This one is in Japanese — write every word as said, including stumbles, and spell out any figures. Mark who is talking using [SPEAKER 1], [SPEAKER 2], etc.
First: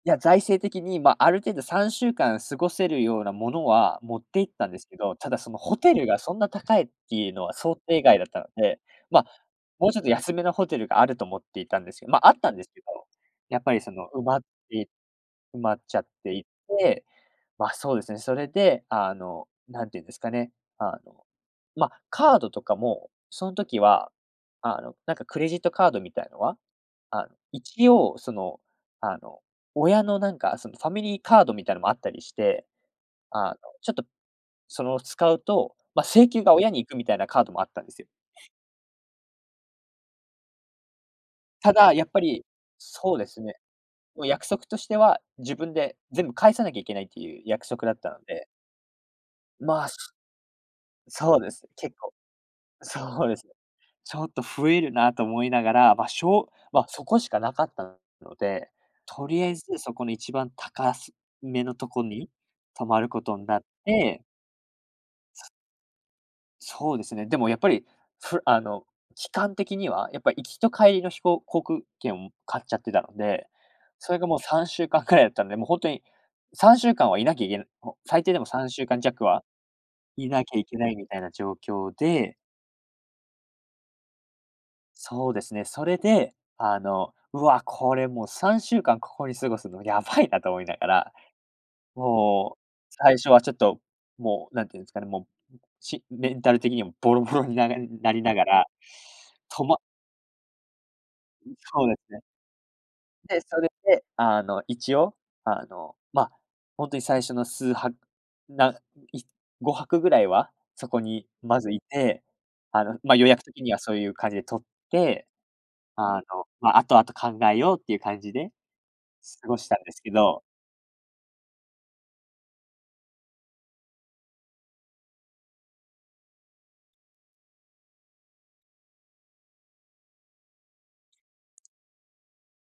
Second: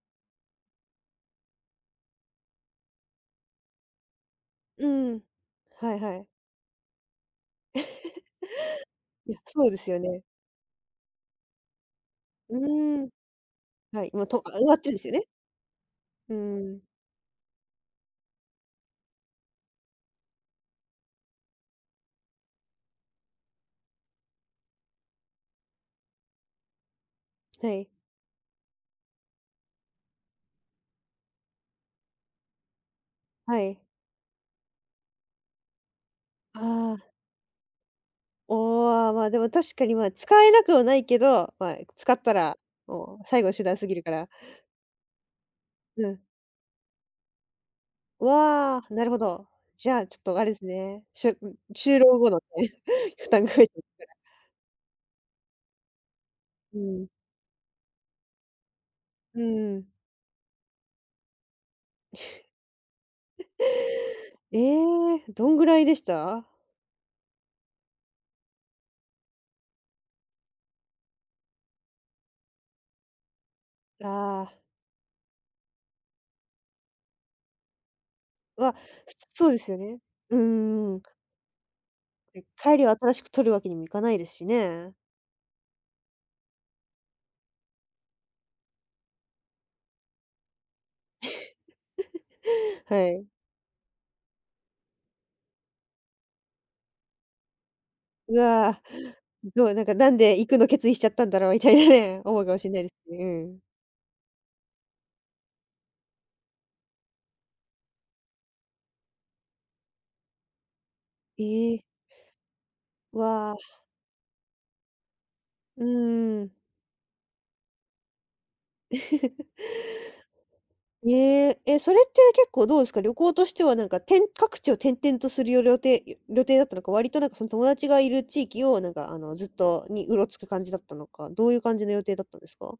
[SPEAKER 1] いや、財政的に、ま、ある程度、さんしゅうかん過ごせるようなものは持っていったんで
[SPEAKER 2] う
[SPEAKER 1] すけど、
[SPEAKER 2] ん、
[SPEAKER 1] ただそのホテ
[SPEAKER 2] はい
[SPEAKER 1] ル
[SPEAKER 2] は
[SPEAKER 1] が
[SPEAKER 2] い。
[SPEAKER 1] そんな高いっていうのは想定外だ ったので、ま、
[SPEAKER 2] うん、そうです
[SPEAKER 1] もう
[SPEAKER 2] よ
[SPEAKER 1] ちょっと
[SPEAKER 2] ね。
[SPEAKER 1] 安めのホテルがあると思っていたんですけど、ま、あったん
[SPEAKER 2] う
[SPEAKER 1] ですけど、
[SPEAKER 2] ーん。
[SPEAKER 1] やっぱりそ
[SPEAKER 2] は
[SPEAKER 1] の
[SPEAKER 2] い、も
[SPEAKER 1] 埋
[SPEAKER 2] う
[SPEAKER 1] まっ
[SPEAKER 2] とあ、埋まって
[SPEAKER 1] て
[SPEAKER 2] るんですよね。
[SPEAKER 1] 埋まっちゃっ
[SPEAKER 2] う
[SPEAKER 1] てい
[SPEAKER 2] ん。
[SPEAKER 1] て。ま、そうですね、それで、あの、なんていうんですかね、あの、ま、カードとかも、その時は、あの、なんかクレジットカードみたいのは、あ、
[SPEAKER 2] はい。
[SPEAKER 1] 一応、その、あの、親のなんかそのファミリーカードみたいのもあったりして、あ
[SPEAKER 2] は
[SPEAKER 1] の、
[SPEAKER 2] い。
[SPEAKER 1] ちょっとその使うと、ま、請求が親に行
[SPEAKER 2] あ
[SPEAKER 1] くみ
[SPEAKER 2] あ。
[SPEAKER 1] たいなカードもあったんですよ。
[SPEAKER 2] おあ、まあ、でも確かにまあ、使えなくはないけど、ま
[SPEAKER 1] た
[SPEAKER 2] あ、
[SPEAKER 1] だ、やっ
[SPEAKER 2] 使っ
[SPEAKER 1] ぱ
[SPEAKER 2] た
[SPEAKER 1] り
[SPEAKER 2] ら、
[SPEAKER 1] そ
[SPEAKER 2] も
[SPEAKER 1] う
[SPEAKER 2] う、
[SPEAKER 1] です
[SPEAKER 2] 最後
[SPEAKER 1] ね、
[SPEAKER 2] 手段すぎるか
[SPEAKER 1] もう
[SPEAKER 2] ら。
[SPEAKER 1] 約束としては、自分で
[SPEAKER 2] うん。
[SPEAKER 1] 全部返さなきゃいけないっていう約束だったので。
[SPEAKER 2] わあ、なるほど。
[SPEAKER 1] まあ、
[SPEAKER 2] じゃあ
[SPEAKER 1] す
[SPEAKER 2] ちょっとあれですね、し
[SPEAKER 1] そ
[SPEAKER 2] ゅ
[SPEAKER 1] う
[SPEAKER 2] う
[SPEAKER 1] で
[SPEAKER 2] ん、
[SPEAKER 1] す、結
[SPEAKER 2] 就
[SPEAKER 1] 構
[SPEAKER 2] 労後のね、
[SPEAKER 1] そ
[SPEAKER 2] 負
[SPEAKER 1] うで
[SPEAKER 2] 担
[SPEAKER 1] す。
[SPEAKER 2] が増えちゃったら
[SPEAKER 1] ちょっと増えるなと思いながら、ま、しょう
[SPEAKER 2] う
[SPEAKER 1] ま、そ
[SPEAKER 2] ん。
[SPEAKER 1] こしかなかったので、と
[SPEAKER 2] う
[SPEAKER 1] りあえず
[SPEAKER 2] ん。
[SPEAKER 1] そこの一番高すめのとこに泊まることんなって。
[SPEAKER 2] ええ、どんぐらいでした？
[SPEAKER 1] そうですね。でもやっぱり、ふあの、期間的にはやっぱ、行きと帰りの飛行航空券を買っちゃってたので、それがもう
[SPEAKER 2] あ
[SPEAKER 1] さ
[SPEAKER 2] あ。
[SPEAKER 1] んしゅうかんくらいだったので、もうほんとにさんしゅうかんはいなきゃいけない、もう最低でもさん
[SPEAKER 2] わ、
[SPEAKER 1] しゅうかんじゃくは、
[SPEAKER 2] そうですよね。
[SPEAKER 1] い
[SPEAKER 2] う
[SPEAKER 1] なきゃいけな
[SPEAKER 2] ん
[SPEAKER 1] い
[SPEAKER 2] うん。
[SPEAKER 1] みたいな状況で。
[SPEAKER 2] え、帰りは新しく取るわけにもいかないですしね。
[SPEAKER 1] そうですね、それで、あの、「うわ、これもう、さんしゅうかんここに過ごすのやばいな」と思いながら、もう
[SPEAKER 2] は
[SPEAKER 1] 最
[SPEAKER 2] い。
[SPEAKER 1] 初はちょっと、もうなんていうんですかね、もう、しメンタル的にもボロボロにならなりな
[SPEAKER 2] う
[SPEAKER 1] がら、
[SPEAKER 2] わ、
[SPEAKER 1] と
[SPEAKER 2] どう、
[SPEAKER 1] ま
[SPEAKER 2] なんか「なんで行くの決意しちゃったんだろう」みたい
[SPEAKER 1] そ
[SPEAKER 2] な
[SPEAKER 1] うですね。
[SPEAKER 2] ね、思うかもしんないですね、
[SPEAKER 1] で、
[SPEAKER 2] う
[SPEAKER 1] そ
[SPEAKER 2] ん。
[SPEAKER 1] れで、あの、一応、あの、ま、ほんとに最初の数泊、な、いごはくぐらいはそこにまず
[SPEAKER 2] え
[SPEAKER 1] い
[SPEAKER 2] え。
[SPEAKER 1] て、あの、ま、予約
[SPEAKER 2] わ
[SPEAKER 1] 的には
[SPEAKER 2] あ。
[SPEAKER 1] そういう感じでとって、
[SPEAKER 2] う
[SPEAKER 1] あの、
[SPEAKER 2] ーん。
[SPEAKER 1] ま、あとあと考えようっていう感じで過 ごしたんですけど。
[SPEAKER 2] へえ、え、それって結構どうですか、旅行としてはなんか、てん各地を転々とするよ旅程ゆ、旅程だったのか、割となんかその友達がいる地域をなんかあの、ずっとにうろつく感じだったのか、どういう感じの予定だったんですか？